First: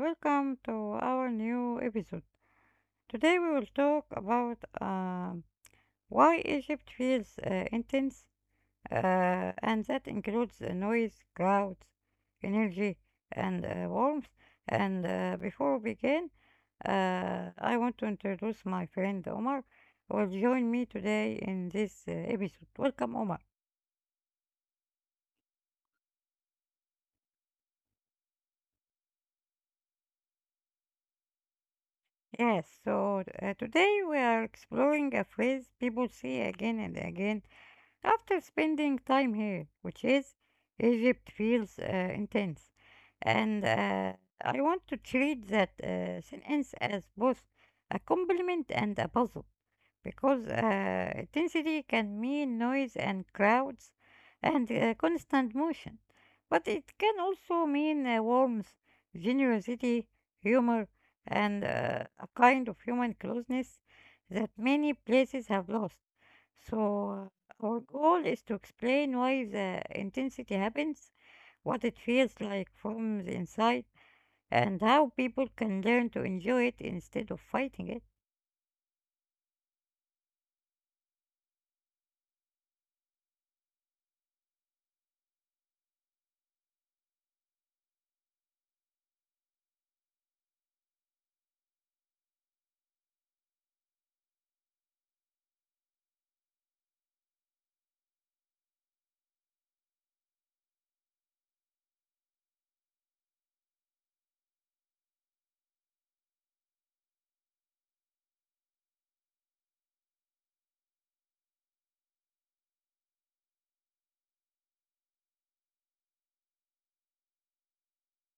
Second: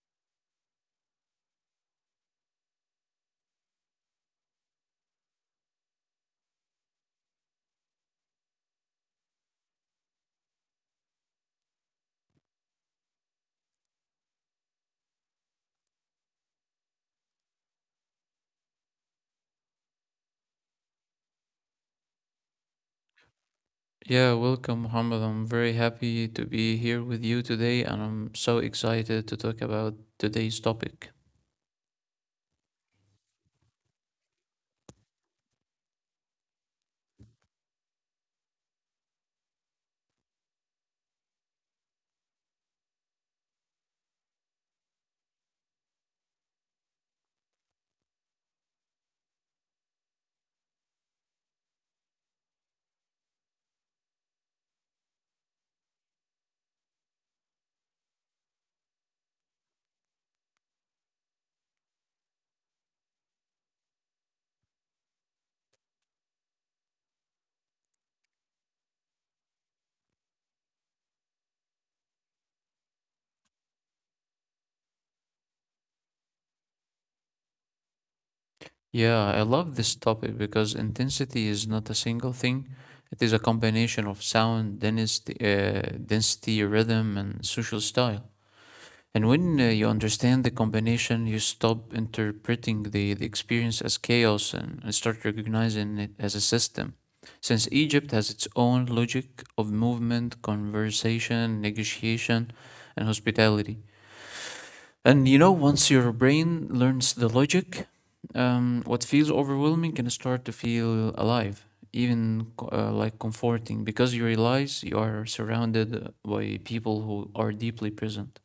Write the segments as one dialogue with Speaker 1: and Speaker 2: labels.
Speaker 1: welcome to our new episode. Today, we will talk about why Egypt feels intense, and that includes the noise, crowds, energy, and warmth. And Before we begin, I want to introduce my friend Omar, who will join me today in this episode. Welcome, Omar.
Speaker 2: Yeah, welcome, Muhammad. I'm very happy to be here with you today, and I'm so excited to talk about today's topic.
Speaker 1: Yes, so today we are exploring a phrase people see again and again after spending time here, which is Egypt feels intense, and I want to treat that sentence as both a compliment and a puzzle because intensity can mean noise and crowds and constant motion, but it can also mean warmth, generosity, humor, and a kind of human closeness that many places have lost. So, our goal is to explain why the intensity happens, what it feels like from the inside, and how people can learn to enjoy it instead of fighting it.
Speaker 2: Yeah, I love this topic because intensity is not a single thing. It is a combination of sound, density, density, rhythm, and social style. And when you understand the combination, you stop interpreting the experience as chaos and start recognizing it as a system. Since Egypt has its own logic of movement, conversation, negotiation, and hospitality. And you know, once your brain learns the logic, what feels overwhelming can start to feel alive, even like comforting, because you realize you are surrounded by people who are deeply present.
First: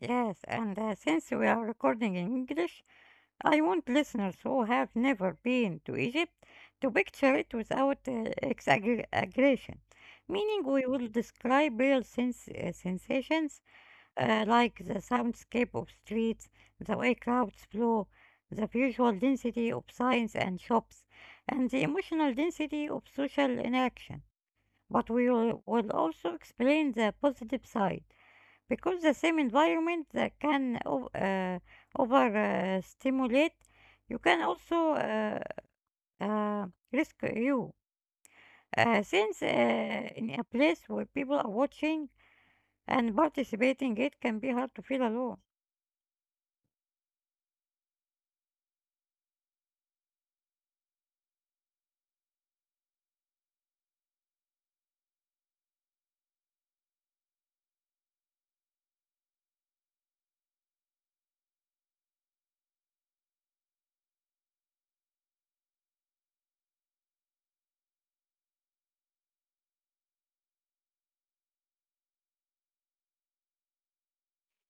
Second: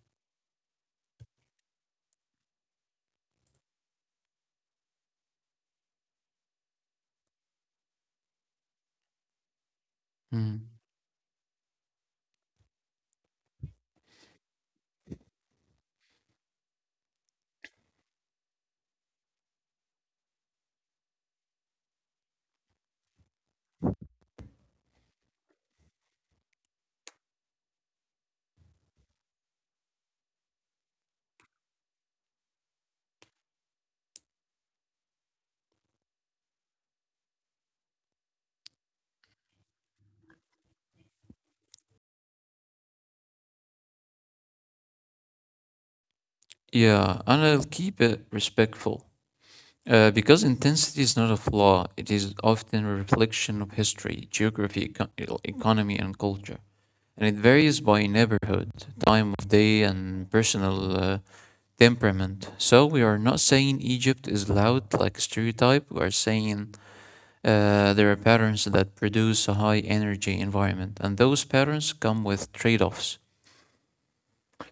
Speaker 1: Yes, and since we are recording in English, I want listeners who have never been to Egypt to picture it without exaggeration, meaning
Speaker 2: Mm.
Speaker 1: we will describe real sensations like the soundscape of streets, the way crowds flow, the visual density of signs and shops, and the emotional density of social interaction. But we will also explain the positive side because the same environment that can o- over stimulate you can also uh, risk you since in a place where people are watching and participating it can be hard to feel alone.
Speaker 2: Yeah, and I'll keep it respectful. Because intensity is not a flaw, it is often a reflection of history, geography, economy, and culture. And it varies by neighborhood, time of day, and personal temperament. So we are not saying Egypt is loud like a stereotype, we are saying there are patterns that produce a high energy environment, and those patterns come with trade offs.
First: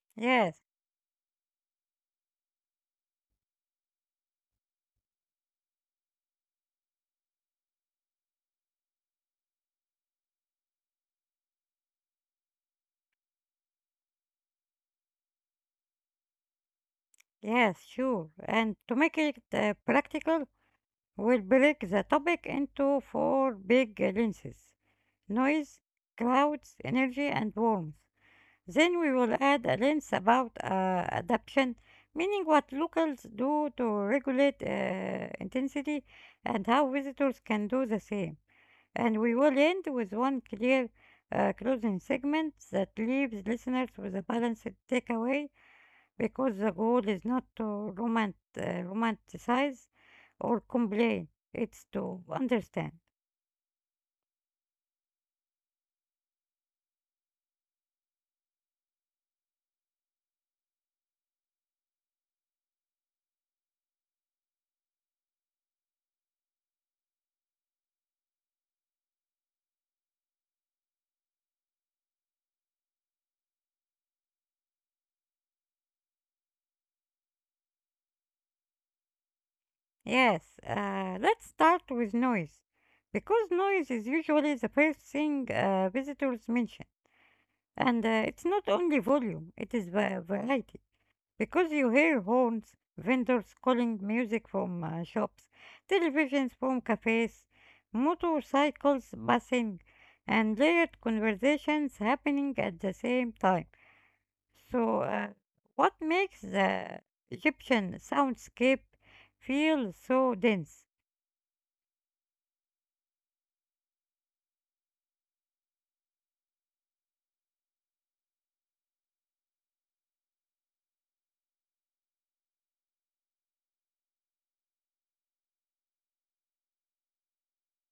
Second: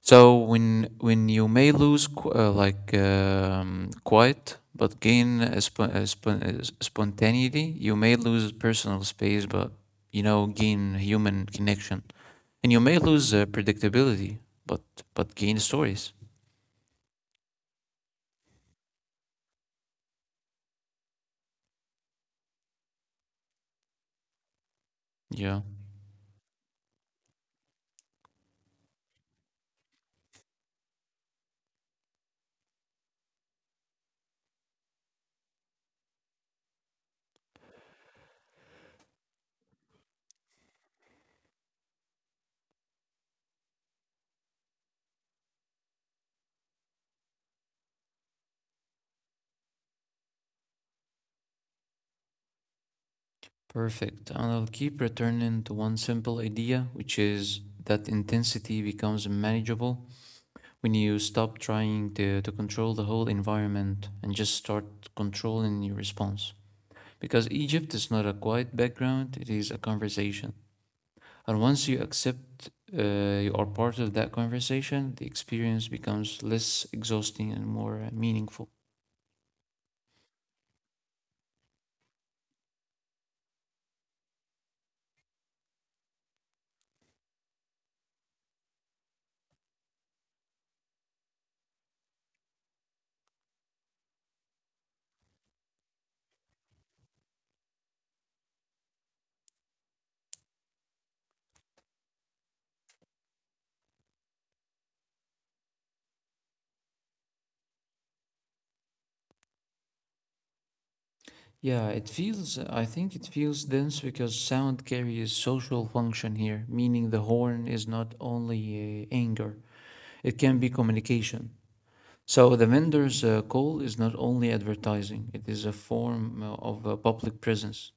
Speaker 2: So
Speaker 1: Yes,
Speaker 2: when you may lose quiet but gain a spontaneity, you may lose personal space but you know gain human connection, and you may lose predictability but gain stories.
Speaker 1: yes, sure, and to make it practical we'll break the topic into four big lenses:
Speaker 2: Yeah,
Speaker 1: noise, crowds, energy, and warmth. Then we will add a lens about adaption, meaning what locals do to regulate intensity and how visitors can do the same. And we will end with one clear closing segment that leaves listeners with a balanced takeaway because the goal is not to romanticize or complain, it's to understand.
Speaker 2: perfect. And I'll keep returning to one simple idea, which is that intensity becomes manageable when you stop trying to control the whole environment and just start controlling your response. Because Egypt is not a quiet background, it is a conversation. And once you accept uh, you are part of that conversation, the experience becomes less exhausting and more meaningful.
Speaker 1: Yes, let's start with noise. Because noise is usually the first thing visitors mention. And it's not only volume, it is variety. Because you hear horns, vendors calling, music from shops, televisions from cafes, motorcycles passing, and layered conversations happening at the same time. So, what makes the Egyptian soundscape feel so dense?
Speaker 2: Yeah, I think it feels dense because sound carries social function here, meaning the horn is not only anger, it can be communication. So the vendor's call is not only advertising, it is a form of public presence.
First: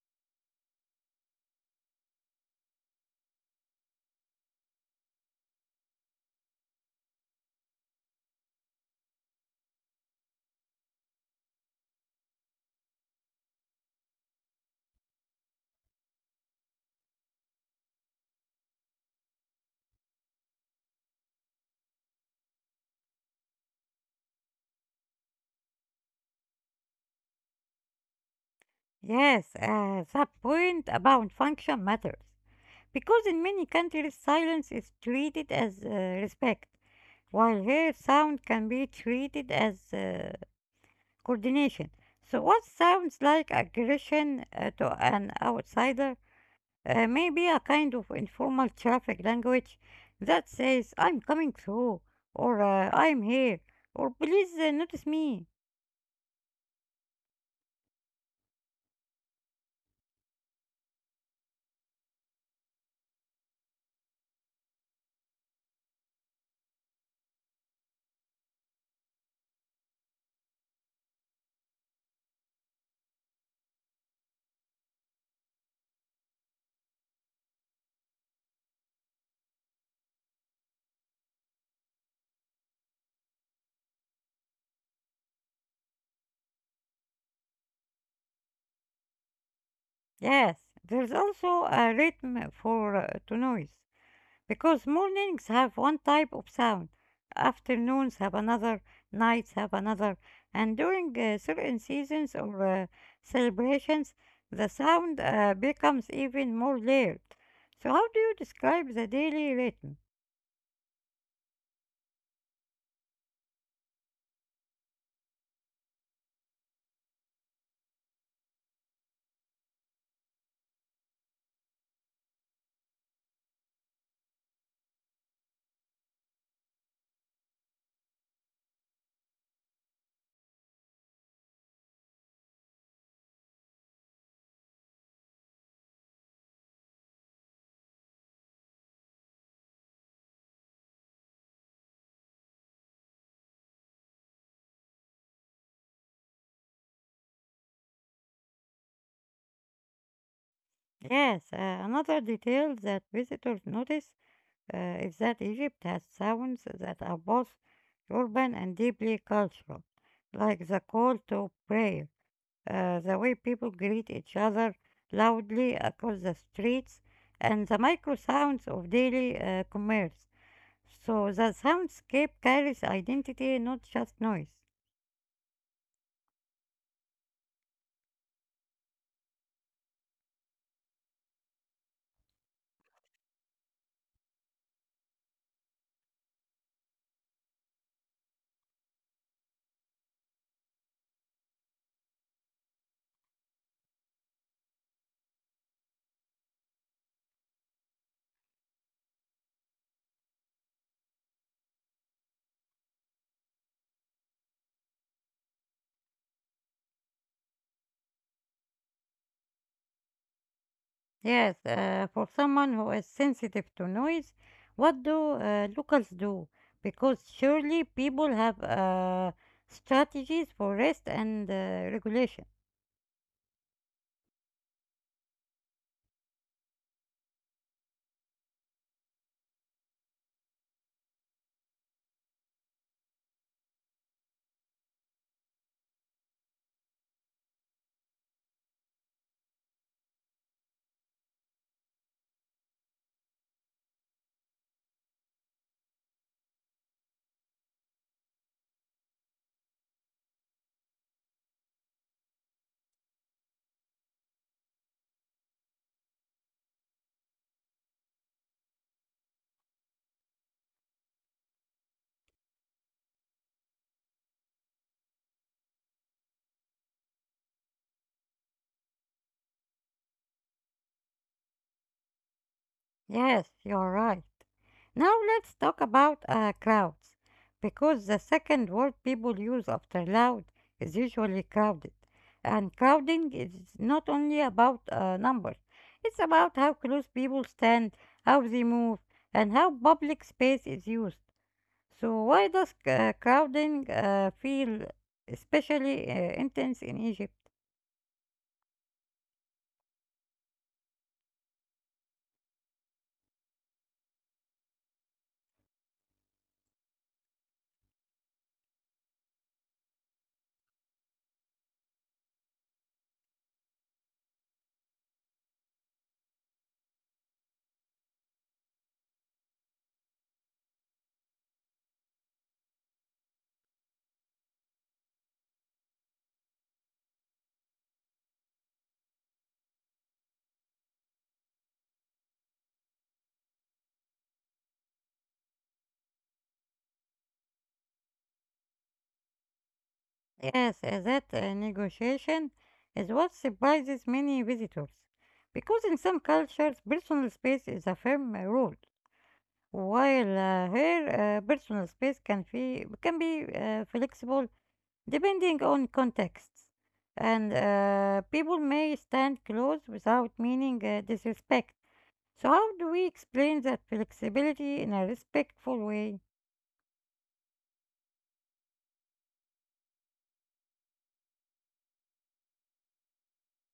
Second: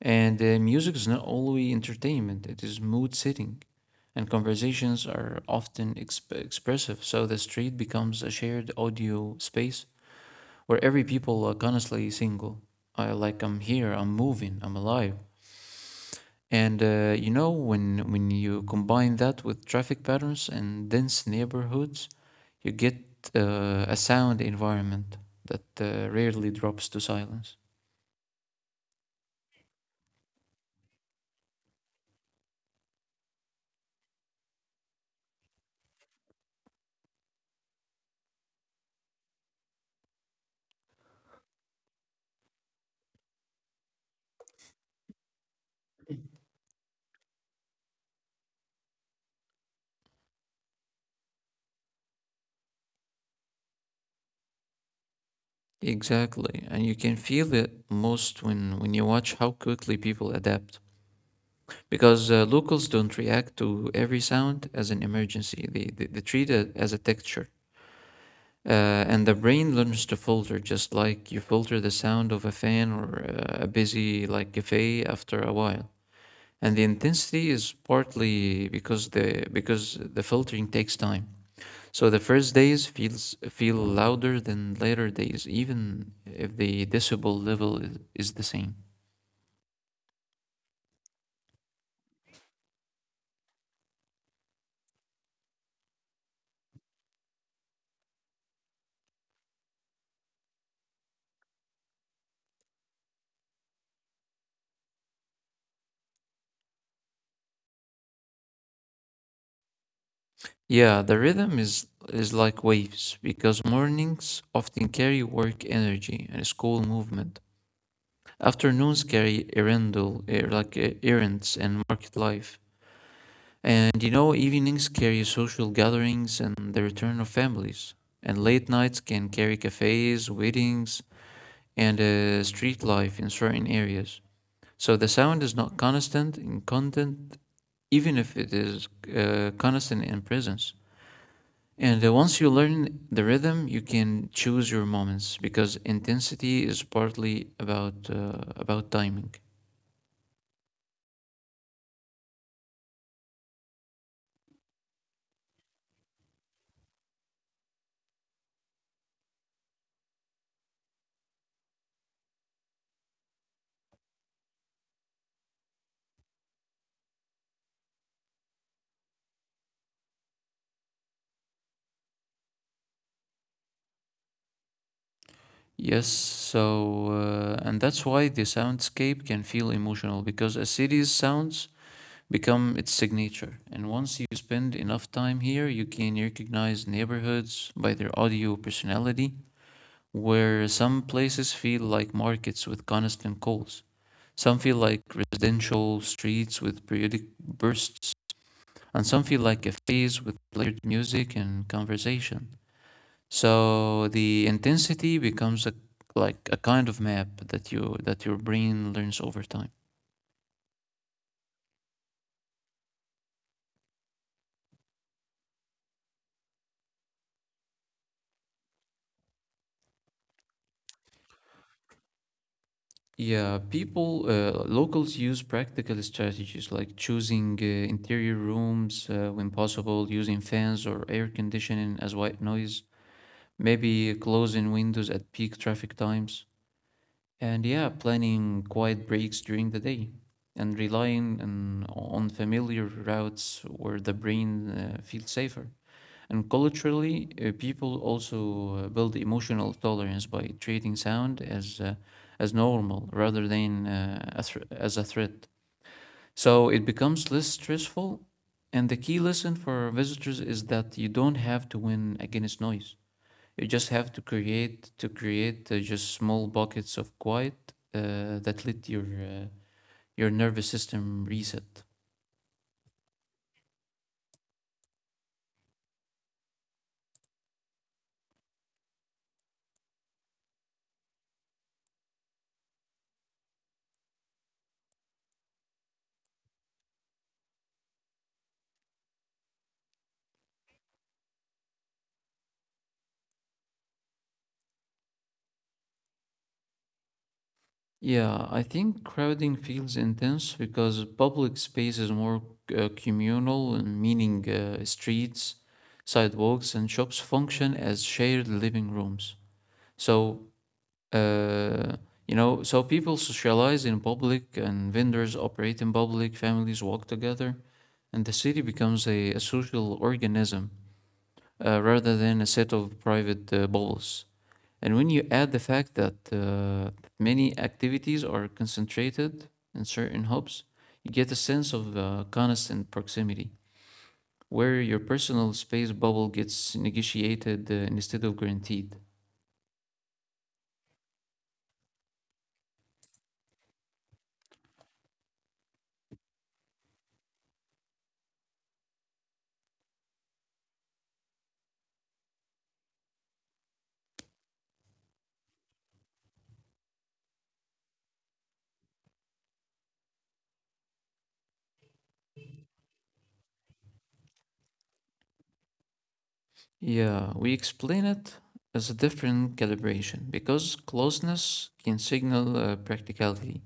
Speaker 2: And music is not only entertainment, it is mood setting. And conversations are often expressive, so the street becomes a shared audio space where every people are constantly single. I like I'm here, I'm moving, I'm alive. And you know when you combine that with traffic patterns and dense neighborhoods, you get a sound environment that rarely drops to silence.
Speaker 1: Yes, that point about function matters. Because in many countries, silence is treated as respect, while here, sound can be treated as coordination. So, what sounds like aggression to an outsider may be a kind of informal traffic language that says, I'm coming through, or I'm here, or please notice me.
Speaker 2: Exactly, and you can feel it most when you watch how quickly people adapt. Because locals don't react to every sound as an emergency; they treat it as a texture, uh, and the brain learns to filter, just like you filter the sound of a fan or a busy like cafe after a while. And the intensity is partly because the filtering takes time. So the first days feels feel louder than later days, even if the decibel level is the same.
Speaker 1: Yes, there's also a rhythm for to noise. Because mornings have one type of sound, afternoons have another, nights have another, and during certain seasons or celebrations, the sound becomes even more layered. So, how do you describe the daily rhythm?
Speaker 2: Yeah, the rhythm is like waves because mornings often carry work energy and school movement. Afternoons carry errandel, like errands and market life. And you know, evenings carry social gatherings and the return of families. And late nights can carry cafes, weddings, and street life in certain areas. So the sound is not constant in content, even if it is constant in presence. And once you learn the rhythm, you can choose your moments because intensity is partly about timing.
Speaker 1: Yes, another detail that visitors notice is that Egypt has sounds that are both urban and deeply cultural, like the call to prayer, the way people greet each other loudly across the streets, and the micro sounds of daily commerce. So the soundscape carries identity, not just noise.
Speaker 2: Yes, so and that's why the soundscape can feel emotional because a city's sounds become its signature. And once you spend enough time here, you can recognize neighborhoods by their audio personality where some places feel like markets with constant calls, some feel like residential streets with periodic bursts, and some feel like cafes with layered music and conversation. So the intensity becomes a like a kind of map that your brain learns over time.
Speaker 1: Yes, for someone who is sensitive to noise, what do locals do? Because surely people have strategies for rest and regulation.
Speaker 2: Yeah, locals use practical strategies like choosing interior rooms when possible, using fans or air conditioning as white noise, maybe closing windows at peak traffic times, and yeah, planning quiet breaks during the day, and relying on familiar routes where the brain feels safer. And culturally, people also build emotional tolerance by treating sound as normal rather than as a threat. So it becomes less stressful. And the key lesson for visitors is that you don't have to win against noise. You just have to create just small buckets of quiet that let your your nervous system reset.
Speaker 1: Yes, you're right. Now let's talk about crowds, because the second word people use after loud is usually crowded. And crowding is not only about numbers, it's about how close people stand, how they move, and how public space is used. So, why does crowding feel especially intense in Egypt?
Speaker 2: Yeah, I think crowding feels intense because public space is more communal, and meaning streets, sidewalks, and shops function as shared living rooms. So, uh, you know, so people socialize in public and vendors operate in public, families walk together, and the city becomes a social organism rather than a set of private bubbles. And when you add the fact that many activities are concentrated in certain hubs, you get a sense of constant proximity, where your personal space bubble gets negotiated instead of guaranteed.
Speaker 1: Yes, that negotiation is what surprises many visitors, because in some cultures, personal space is a firm rule, while here, personal space can be flexible depending on contexts, and people may stand close without meaning disrespect. So, how do we explain that flexibility in a respectful way?
Speaker 2: Yeah, we explain it as a different calibration because closeness can signal practicality,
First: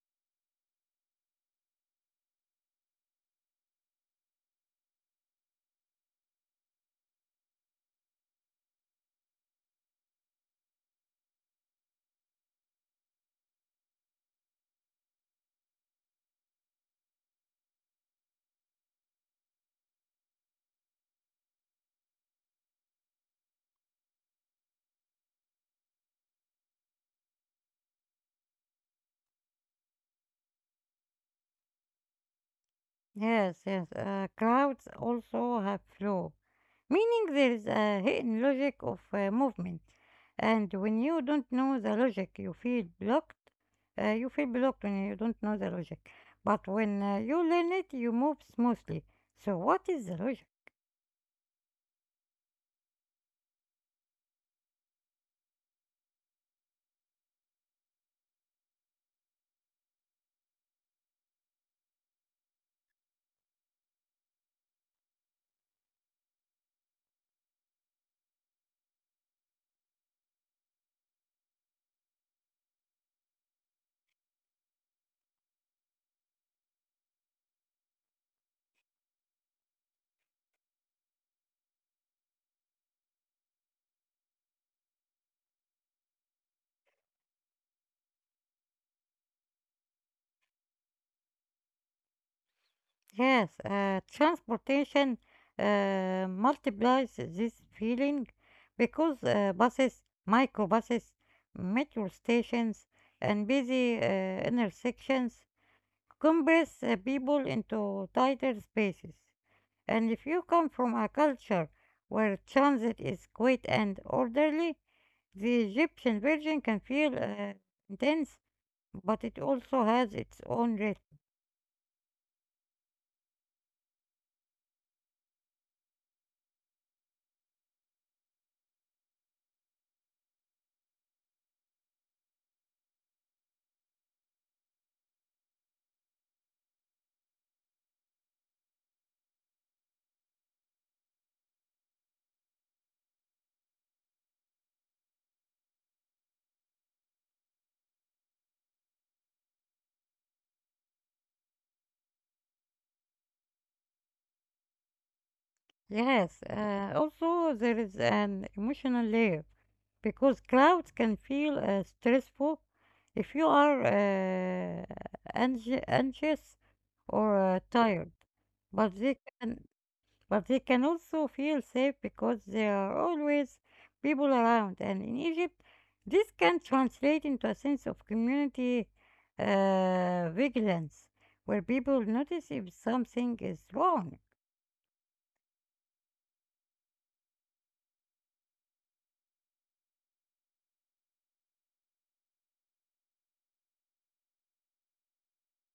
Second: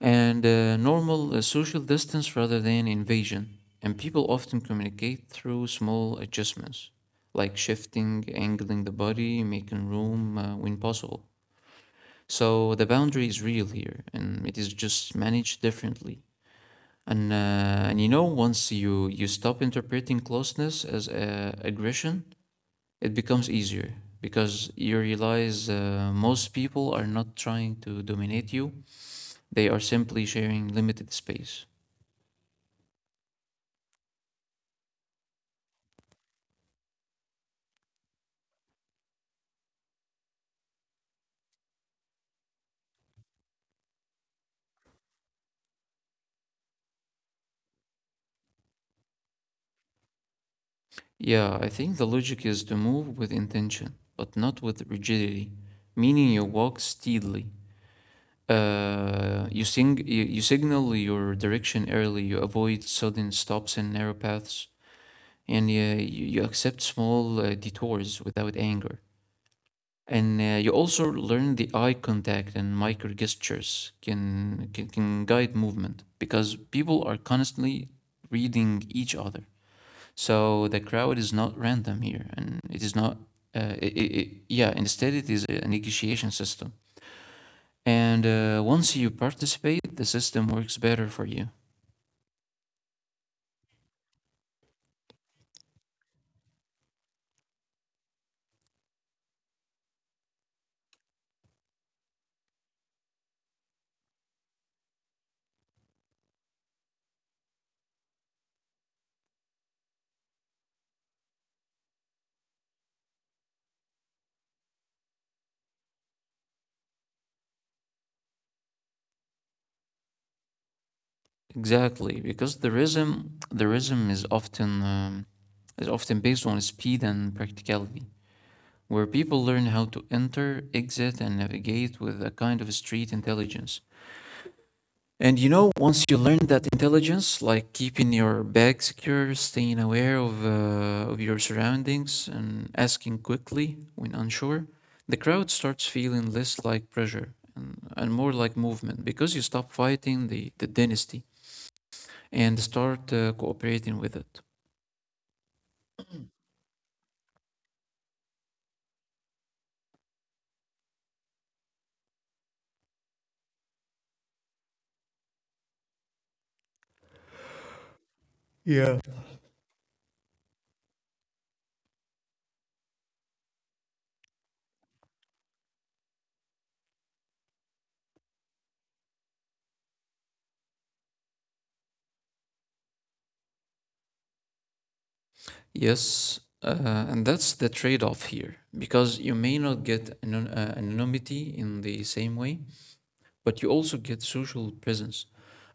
Speaker 2: and normal social distance rather than invasion. And people often communicate through small adjustments, like shifting, angling the body, making room when possible. So the boundary is real here, and it is just managed differently. And you know, once you stop interpreting closeness as aggression, it becomes easier because you realize most people are not trying to dominate you, they are simply sharing limited space.
Speaker 1: Yes, yes. Crowds also have flow, meaning there is a hidden logic of movement. And when you don't know the logic, you feel blocked. You feel blocked when you don't know the logic. But when you learn it, you move smoothly. So, what is the logic?
Speaker 2: Yeah, I think the logic is to move with intention, but not with rigidity, meaning you walk steadily. You signal your direction early, you avoid sudden stops and narrow paths, and uh, you accept small detours without anger. And you also learn the eye contact and micro gestures can guide movement because people are constantly reading each other. So the crowd is not random here, and it is not. I yeah, instead it is a negotiation system. And once you participate, the system works better for you.
Speaker 1: Yes, transportation multiplies this feeling because buses, microbuses, metro stations, and busy intersections compress people into tighter spaces. And if you come from a culture where transit is quiet and orderly, the Egyptian version can feel intense, but it also has its own rhythm.
Speaker 2: Exactly, because the rhythm is often based on speed and practicality, where people learn how to enter, exit, and navigate with a kind of street intelligence. And you know, once you learn that intelligence, like keeping your bag secure, staying aware of your surroundings, and asking quickly when unsure, the crowd starts feeling less like pressure and more like movement because you stop fighting the dynasty and start cooperating with it.
Speaker 1: Yes, also there is an emotional layer because crowds can feel stressful if you are anxious or tired, but
Speaker 2: Yeah.
Speaker 1: they can also feel safe because there are always people around. And in Egypt, this can translate into a sense of community vigilance, where people notice if something is wrong.
Speaker 2: Yes, and that's the trade-off here because you may not get anonymity in the same way, but you also get social presence.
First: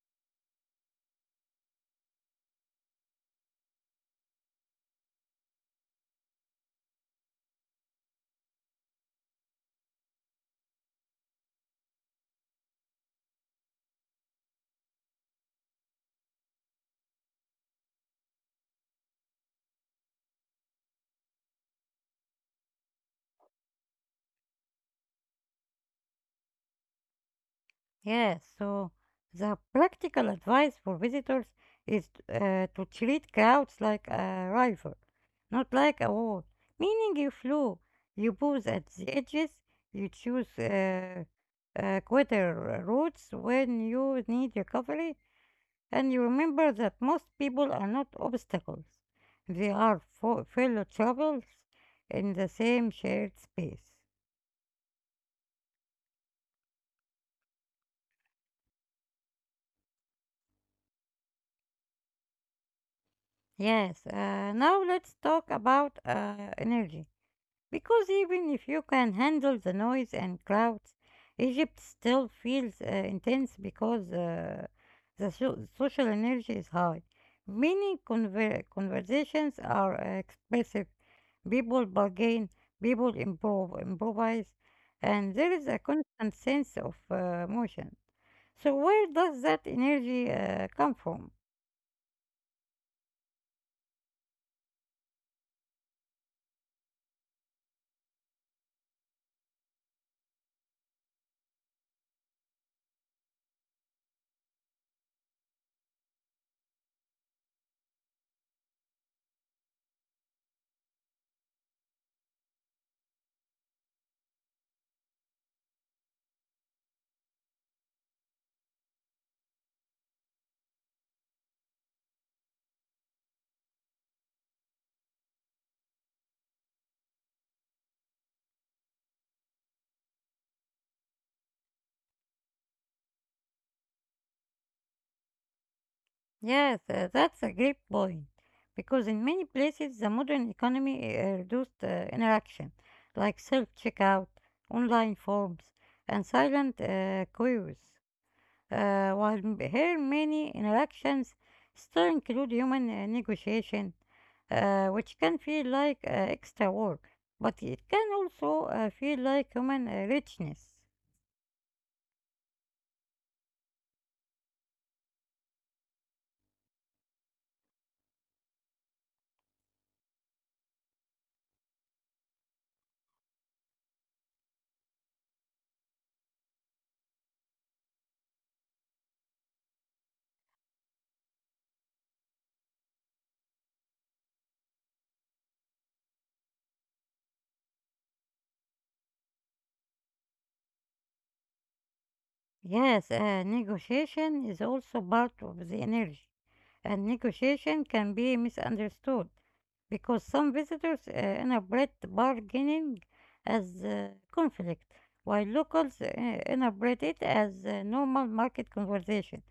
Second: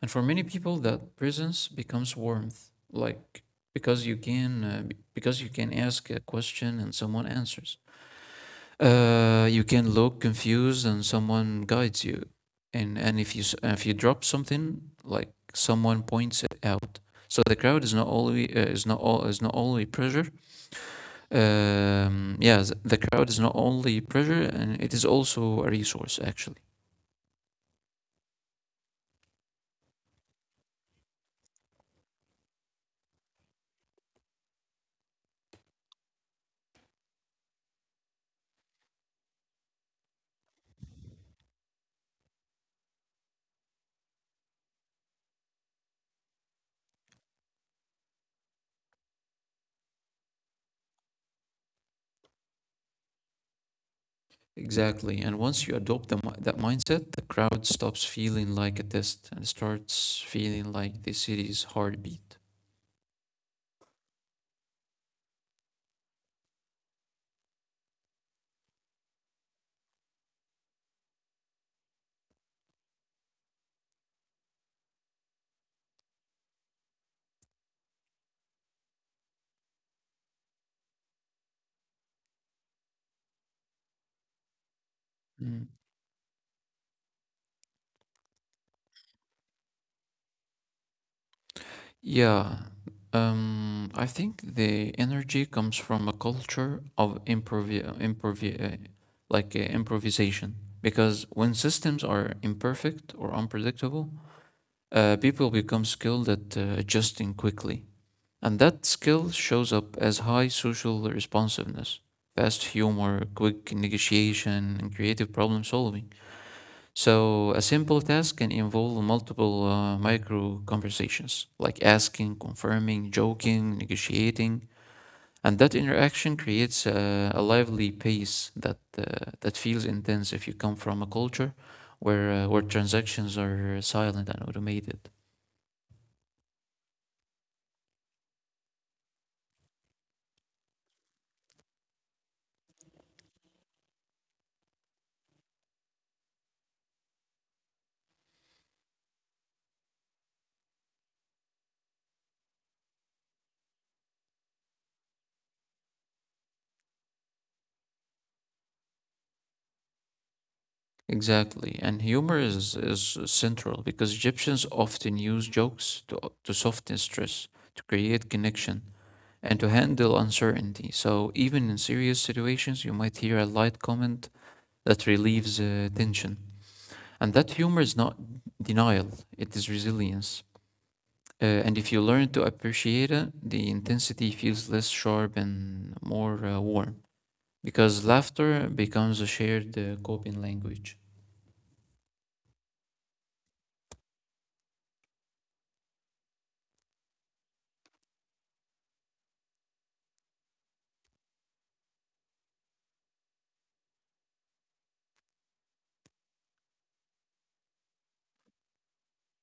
Speaker 2: And for many people, that presence becomes warmth, like because you can uh, because you can ask a question and someone answers. You can look confused and someone guides you. And if you drop something, like someone points it out. So the crowd is not only is not all is not only pressure. The crowd is not only pressure, and it is also a resource actually.
Speaker 1: Yes, so the practical advice for visitors is to treat crowds like a rival, not like a wall. Meaning you flew, you pose at the edges, you choose quicker routes when you need recovery, and you remember that most people are not obstacles. They are fellow troubles in the same shared space.
Speaker 2: Exactly. And once you adopt that mindset, the crowd stops feeling like a test and starts feeling like the city's heartbeat.
Speaker 1: Yes, now let's talk about energy. Because even if you can handle the noise and crowds, Egypt still feels intense because the social energy is high. Many conversations are expressive. People bargain, people improvise, and there
Speaker 2: Mm.
Speaker 1: is a constant sense of motion. So, where does that energy come from?
Speaker 2: Yeah. I think the energy comes from a culture of improvisation. Because when systems are imperfect or unpredictable, people become skilled at adjusting quickly. And that skill shows up as high social responsiveness, fast humor, quick negotiation, and creative problem solving. So, a simple task can involve multiple micro conversations, like asking, confirming, joking, negotiating. And that interaction creates a lively pace that feels intense if you come from a culture where transactions are silent and automated.
Speaker 1: Yes, that's a great point. Because in many places, the modern economy reduced interaction, like self-checkout, online forms, and silent queues. While m- Here, many interactions still include human negotiation, which can feel like extra work, but it can also feel like human richness.
Speaker 2: Exactly. And humor is central because Egyptians often use jokes to soften stress, to create connection, and to handle uncertainty. So, even in serious situations, you might hear a light comment that relieves tension. And that humor is not denial, it is resilience. And if you learn to appreciate it, the intensity feels less sharp and more warm because laughter becomes a shared coping language.
Speaker 1: Yes, negotiation is also part of the energy, and negotiation can be misunderstood because some visitors interpret bargaining as conflict, while locals interpret it as a normal market conversation.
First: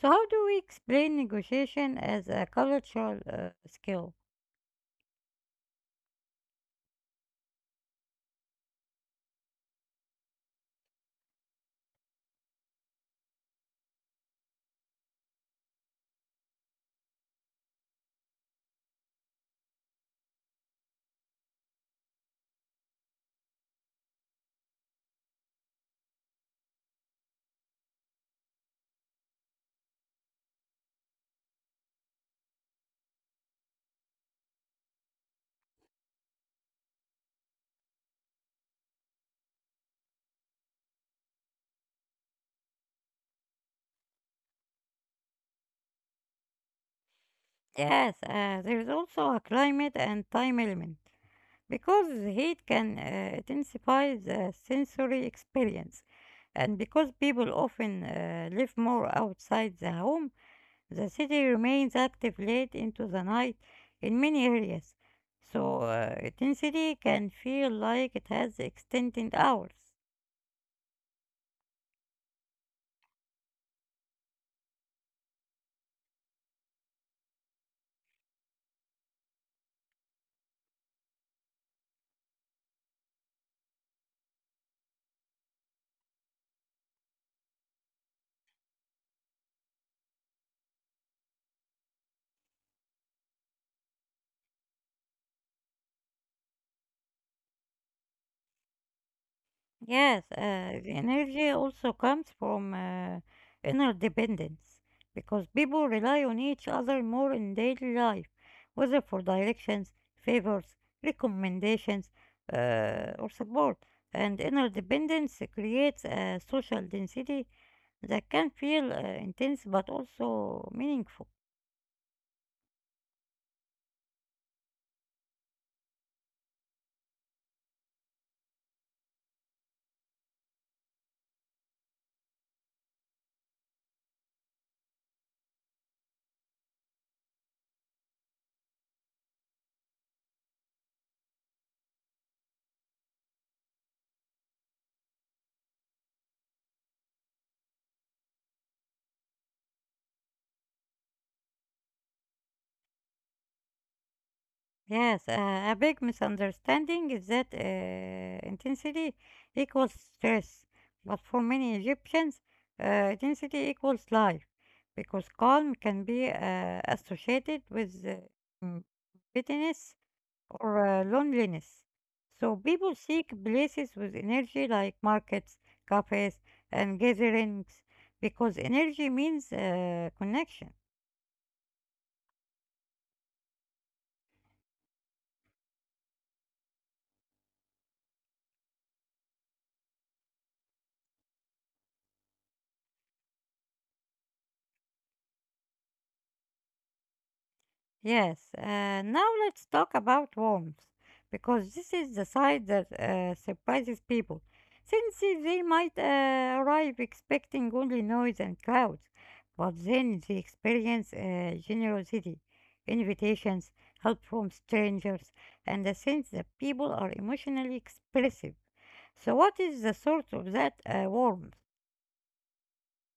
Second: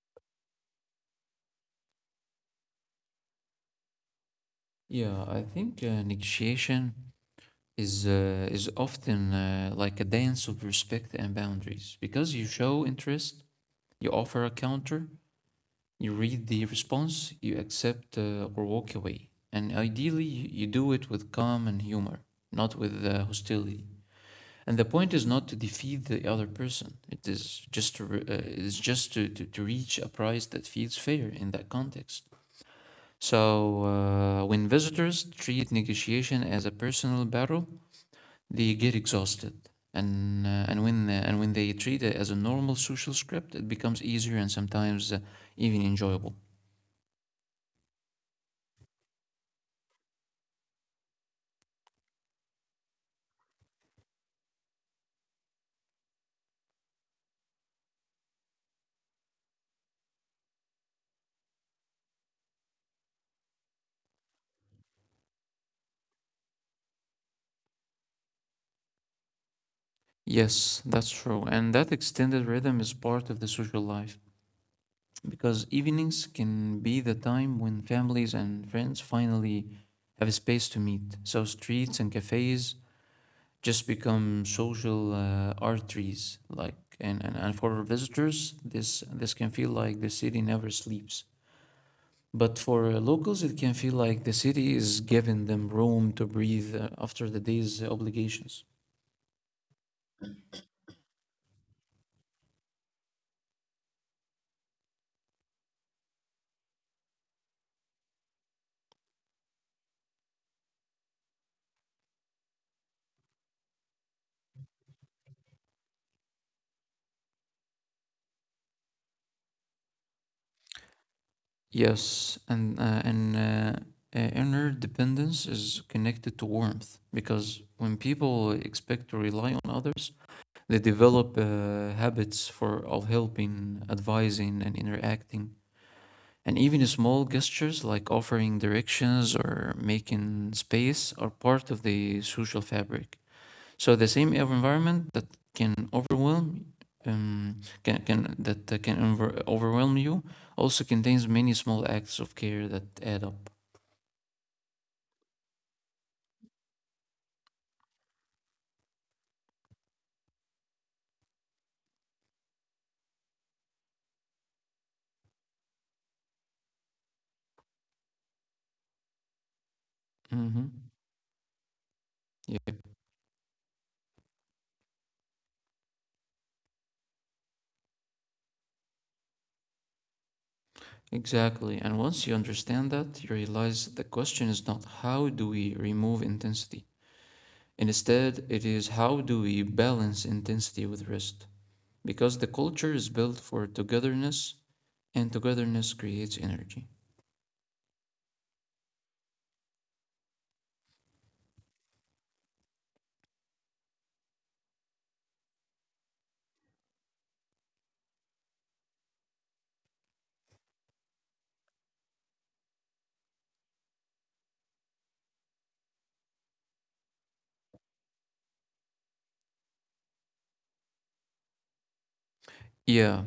Speaker 1: So, how do we explain negotiation as a cultural skill?
Speaker 2: Yeah, I think negotiation is often like a dance of respect and boundaries because you show interest, you offer a counter, you read the response, you accept or walk away, and ideally you do it with calm and humor, not with hostility. And the point is not to defeat the other person. It is just to re- it is just to reach a price that feels fair in that context. So, when visitors treat negotiation as a personal battle, they get exhausted. And when they treat it as a normal social script, it becomes easier and sometimes even enjoyable.
Speaker 1: Yes, there is also a climate and time element because heat can intensify the sensory experience, and because people often live more outside the home. The city remains active late into the night in many areas, so intensity can feel like it has extended hours.
Speaker 2: Yes, that's true. And that extended rhythm is part of the social life because evenings can be the time when families and friends finally have a space to meet. So, streets and cafes just become social arteries like and for visitors this can feel like the city never sleeps, but for locals it can feel like the city is giving them room to breathe after the day's obligations.
Speaker 1: Yes, the energy also comes from interdependence because people rely on each other more in daily life, whether for directions, favors, recommendations, or support. And interdependence creates a social density that can feel intense but also meaningful.
Speaker 2: Yes and Interdependence is connected to warmth because when people expect to rely on others they develop habits for of helping, advising and interacting. And even small gestures like offering directions or making space are part of the social fabric. So the same environment that can overwhelm um, can overwhelm you also contains many small acts of care that add up.
Speaker 1: Yes, a big misunderstanding is that intensity equals stress, but for many Egyptians, intensity equals life because calm can be associated with mm, bitterness
Speaker 2: Hmm.
Speaker 1: or loneliness.
Speaker 2: Yeah,
Speaker 1: So people seek places with energy like markets, cafes, and gatherings because energy means connection.
Speaker 2: exactly. And once you understand that, you realize the question is not how do we remove intensity. Instead, it is how do we balance intensity with rest, because the culture is built for togetherness and togetherness creates energy.
Speaker 1: Yes, now let's talk about worms, because this is the side that surprises people, since they might arrive expecting only noise and clouds, but then they experience generosity, invitations, help from strangers, and a sense that people are emotionally expressive. So, what is the source of that warmth?
Speaker 2: Yeah,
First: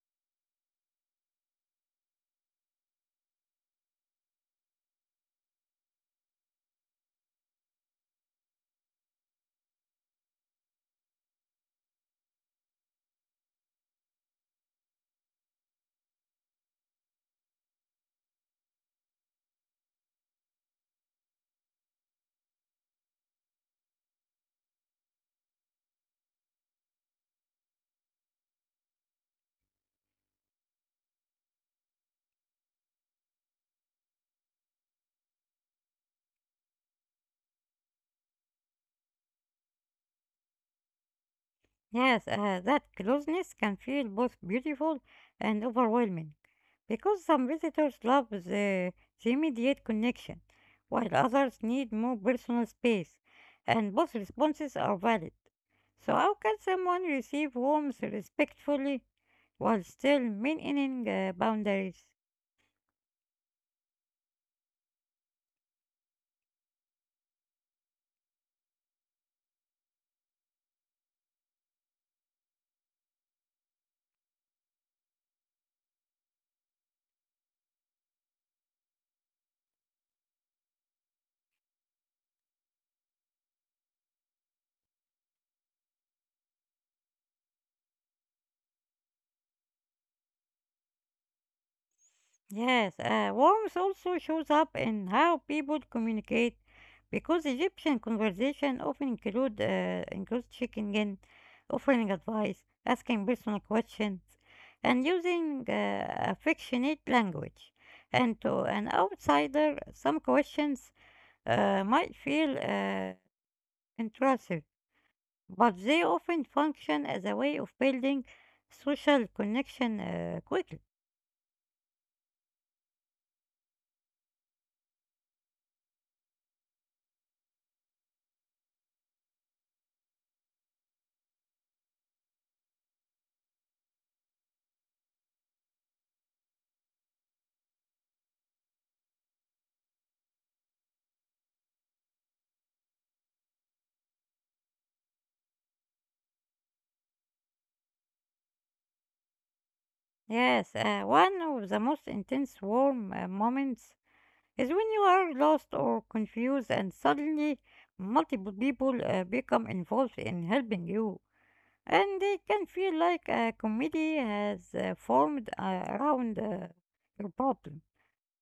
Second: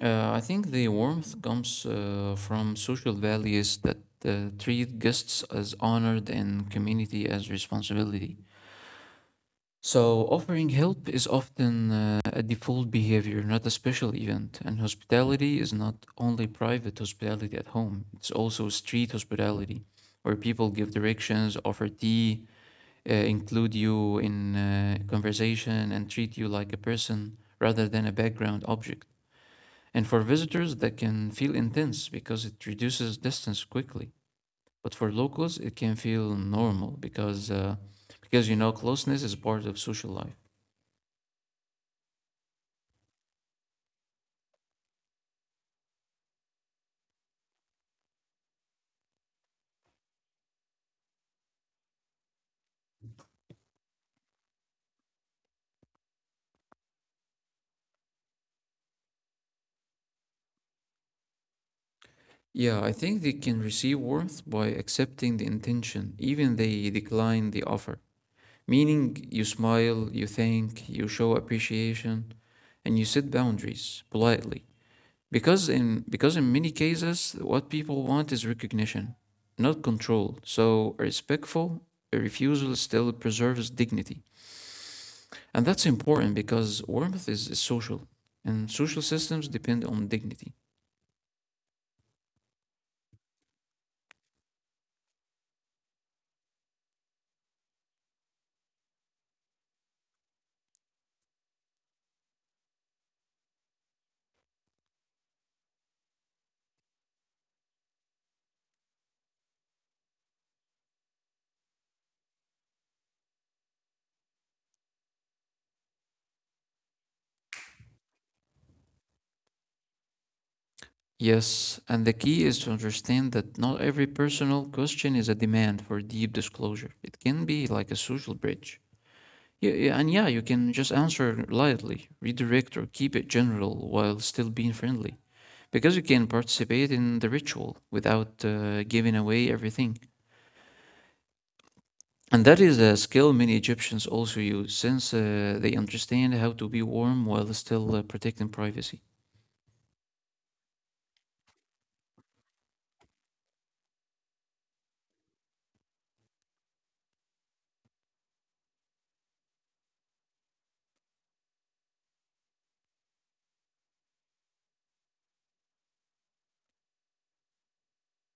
Speaker 2: I think the warmth comes from social values that treat guests as honored and community as responsibility. So, offering help is often a default behavior, not a special event. And hospitality is not only private hospitality at home, it's also street hospitality, where people give directions, offer tea, include you in conversation and treat you like a person rather than a background object. And for visitors, that can feel intense because it reduces distance quickly. But for locals, it can feel normal because you know closeness is part of social life.
Speaker 1: Yes, that closeness can feel both beautiful and overwhelming. Because some visitors love the immediate connection, while others need more personal space, and both responses are valid. So, how can someone receive warmth respectfully while still maintaining boundaries?
Speaker 2: Yeah, I think they can receive warmth by accepting the intention, even they decline the offer. Meaning, you smile, you thank, you show appreciation, and you set boundaries politely, because in many cases what people want is recognition, not control. So a respectful, a refusal still preserves dignity, and that's important because warmth is social, and social systems depend on dignity.
Speaker 1: Yes, warmth also shows up in how people communicate, because Egyptian conversation often include checking in, offering advice, asking personal questions, and using affectionate language. And to an outsider, some questions might feel intrusive, but they often function as a way of building social connection quickly.
Speaker 2: Yes, and the key is to understand that not every personal question is a demand for deep disclosure. It can be like a social bridge. Yeah, yeah, and yeah you can just answer lightly, redirect or keep it general while still being friendly, because you can participate in the ritual without giving away everything. And that is a skill many Egyptians also use since they understand how to be warm while still protecting privacy.
Speaker 1: Yes, one of the most intense warm moments is when you are lost or confused and suddenly multiple people become involved in helping you. And they can feel like a committee has formed around your problem.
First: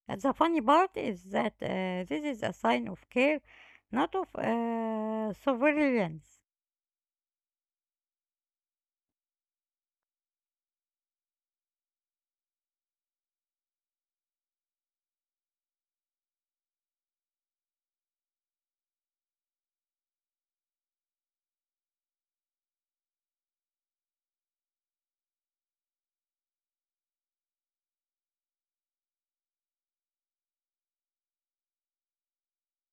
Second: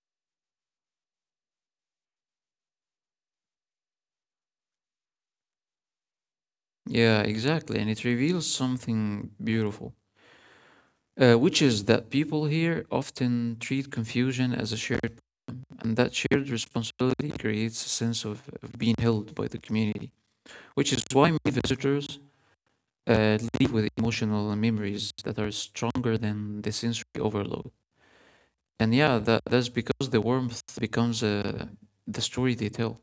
Speaker 1: And the funny part is that this is a sign of care, not of surveillance.
Speaker 2: Yeah, exactly. And it reveals something beautiful, which is that people here often treat confusion as a shared problem. And that shared responsibility creates a sense of being held by the community, which is why many visitors lead with emotional memories that are stronger than the sensory overload. And yeah, that's because the warmth becomes the story they tell.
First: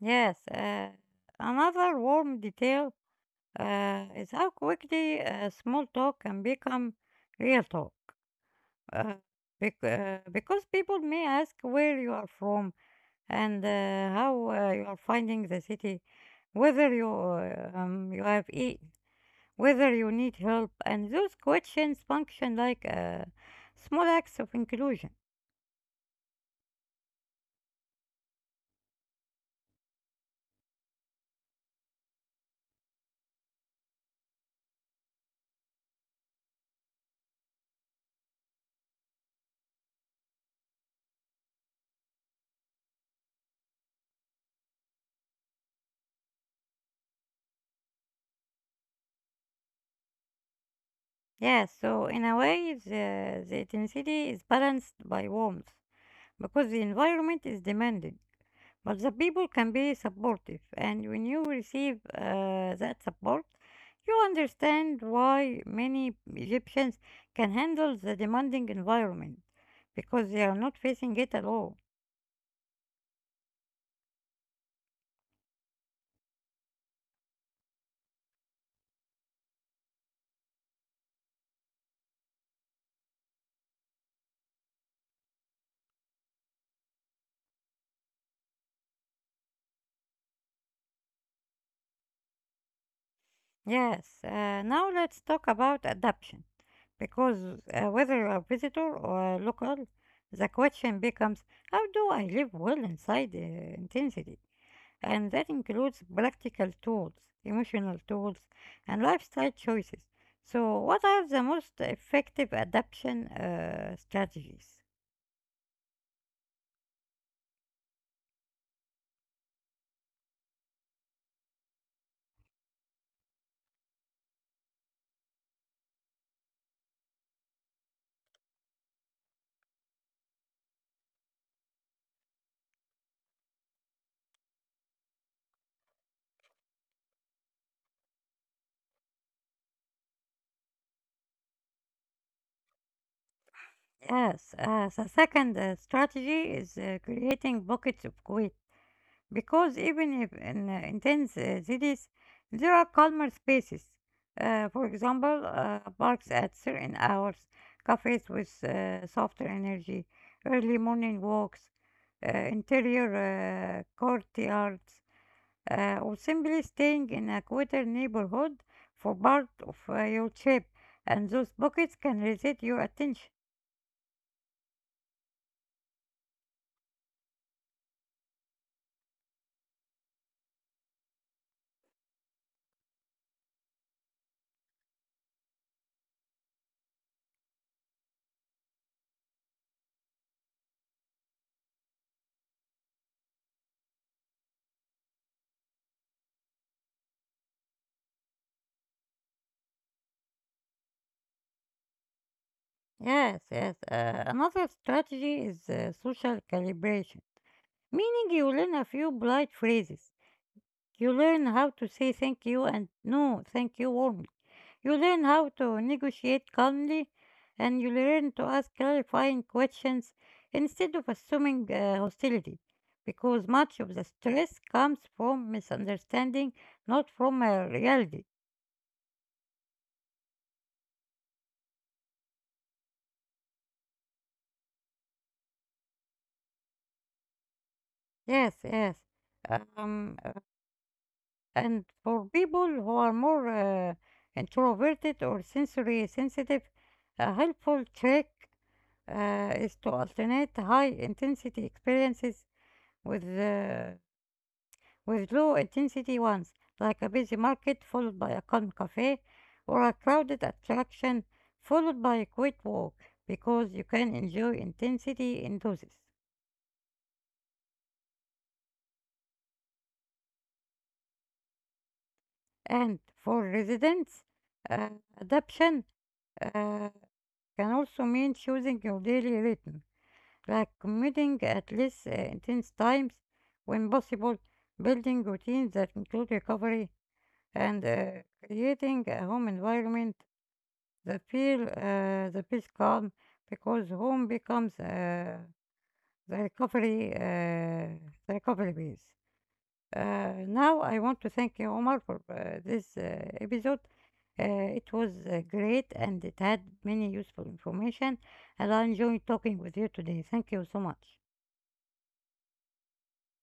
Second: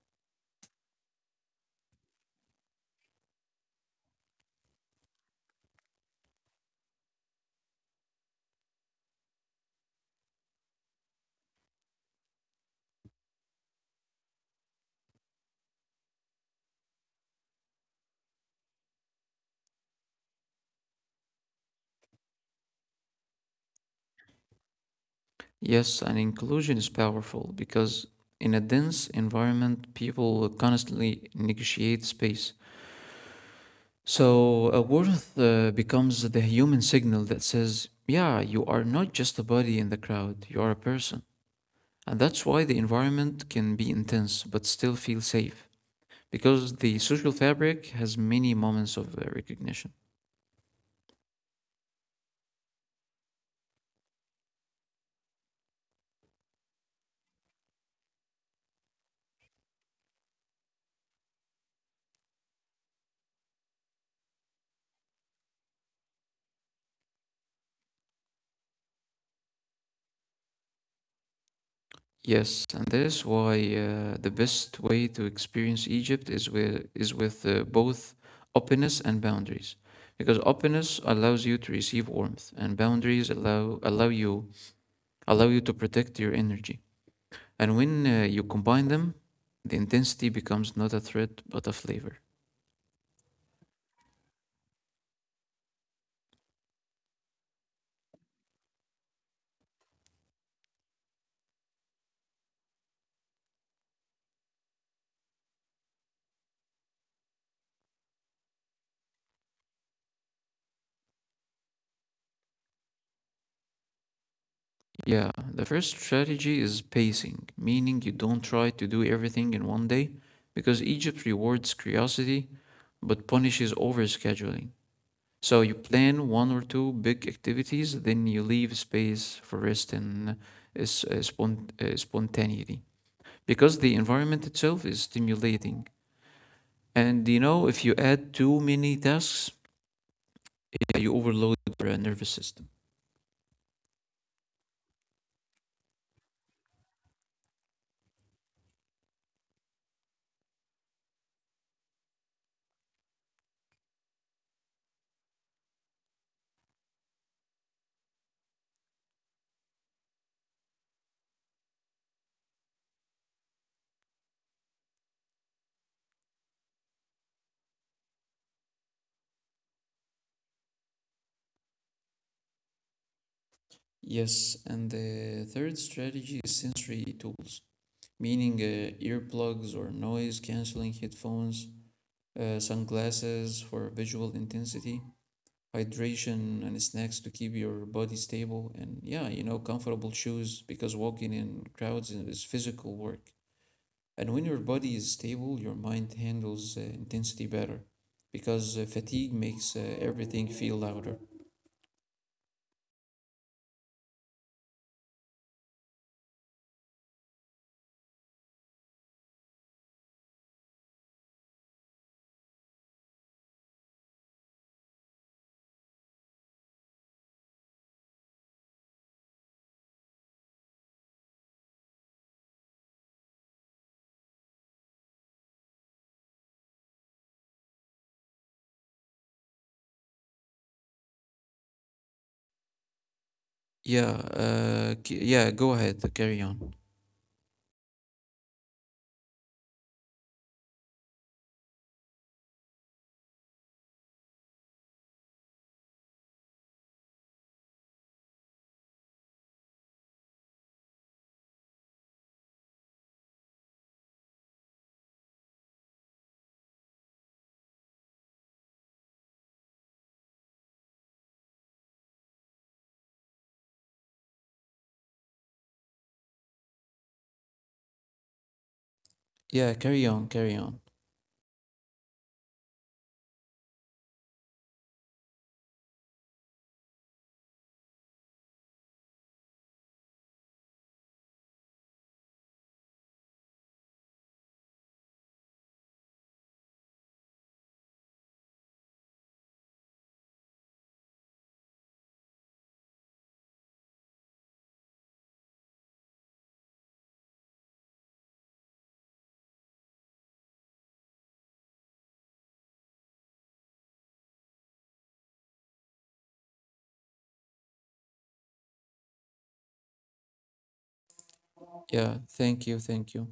Speaker 1: Yes, another warm detail is how quickly small talk can become real talk. Uh, because people may ask where you are from and how you are finding the city, whether you you have eat, whether you need help, and those questions function like small acts of inclusion.
Speaker 2: Yes, and inclusion is powerful because in a dense environment, people constantly negotiate space. So a worth becomes the human signal that says, yeah, you are not just a body in the crowd, you are a person. And that's why the environment can be intense but still feel safe, because the social fabric has many moments of recognition.
Speaker 1: Yeah, so in a way, the intensity is balanced by warmth because the environment is demanding. But the people can be supportive, and when you receive that support, you understand why many Egyptians can handle the demanding environment because they are not facing it at all.
Speaker 2: Yes, and that is why the best way to experience Egypt is with both openness and boundaries, because openness allows you to receive warmth, and boundaries allow you to protect your energy. And when you combine them, the intensity becomes not a threat but a flavor.
Speaker 1: Yes, now let's talk about adaptation because whether you are visitor or local, the question becomes how do I live well inside intensity? And that includes practical tools, emotional tools, and lifestyle choices. So, what are the most effective adaptation strategies?
Speaker 2: Yeah, the first strategy is pacing, meaning you don't try to do everything in one day because Egypt rewards curiosity but punishes overscheduling. So you plan 1 or 2 big activities, then you leave space for rest and spontaneity, because the environment itself is stimulating. And you know, if you add too many tasks, you overload your nervous system.
Speaker 1: Yes, the second strategy is creating pockets of quiet. Because even if in intense cities, there are calmer spaces. For example, parks at certain hours, cafes with softer energy, early morning walks, interior courtyards, or simply staying in a quieter neighborhood for part of your trip. And those pockets can reset your attention.
Speaker 2: Yes, and the third strategy is sensory tools, meaning earplugs or noise canceling headphones, sunglasses for visual intensity, hydration and snacks to keep your body stable, and yeah, you know, comfortable shoes because walking in crowds is physical work. And when your body is stable, your mind handles intensity better because fatigue makes everything feel louder.
Speaker 1: Yes, yes. Another strategy is social calibration, meaning you learn a few polite phrases. You learn how to say thank you and no thank you warmly. You learn how to negotiate calmly and you learn to ask clarifying questions instead of assuming hostility because much of the stress comes from misunderstanding, not from reality.
Speaker 2: Yeah, yeah, go ahead, carry on.
Speaker 1: Yes, yes. Um, And for people who are more introverted or sensory sensitive, a helpful trick is to alternate high intensity experiences with uh, with low intensity ones, like a busy market followed by a calm cafe, or a crowded attraction followed by a quiet walk, because you can enjoy intensity in doses.
Speaker 2: Yeah, carry on, carry on.
Speaker 1: And for residents, uh, adaptation uh, can also mean choosing your daily rhythm, like committing at least intense times when possible, building routines that include recovery, and creating a home environment that feel the peace calm because home becomes the recovery uh, the recovery base. Now I want to thank you, Omar, for this episode. It was great and it had many useful information, and I enjoyed talking with you today. Thank you so much.
Speaker 2: Yeah, thank you, thank you.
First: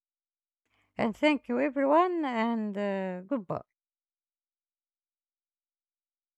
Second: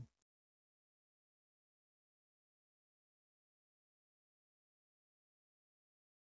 Speaker 1: And thank you, everyone, and goodbye.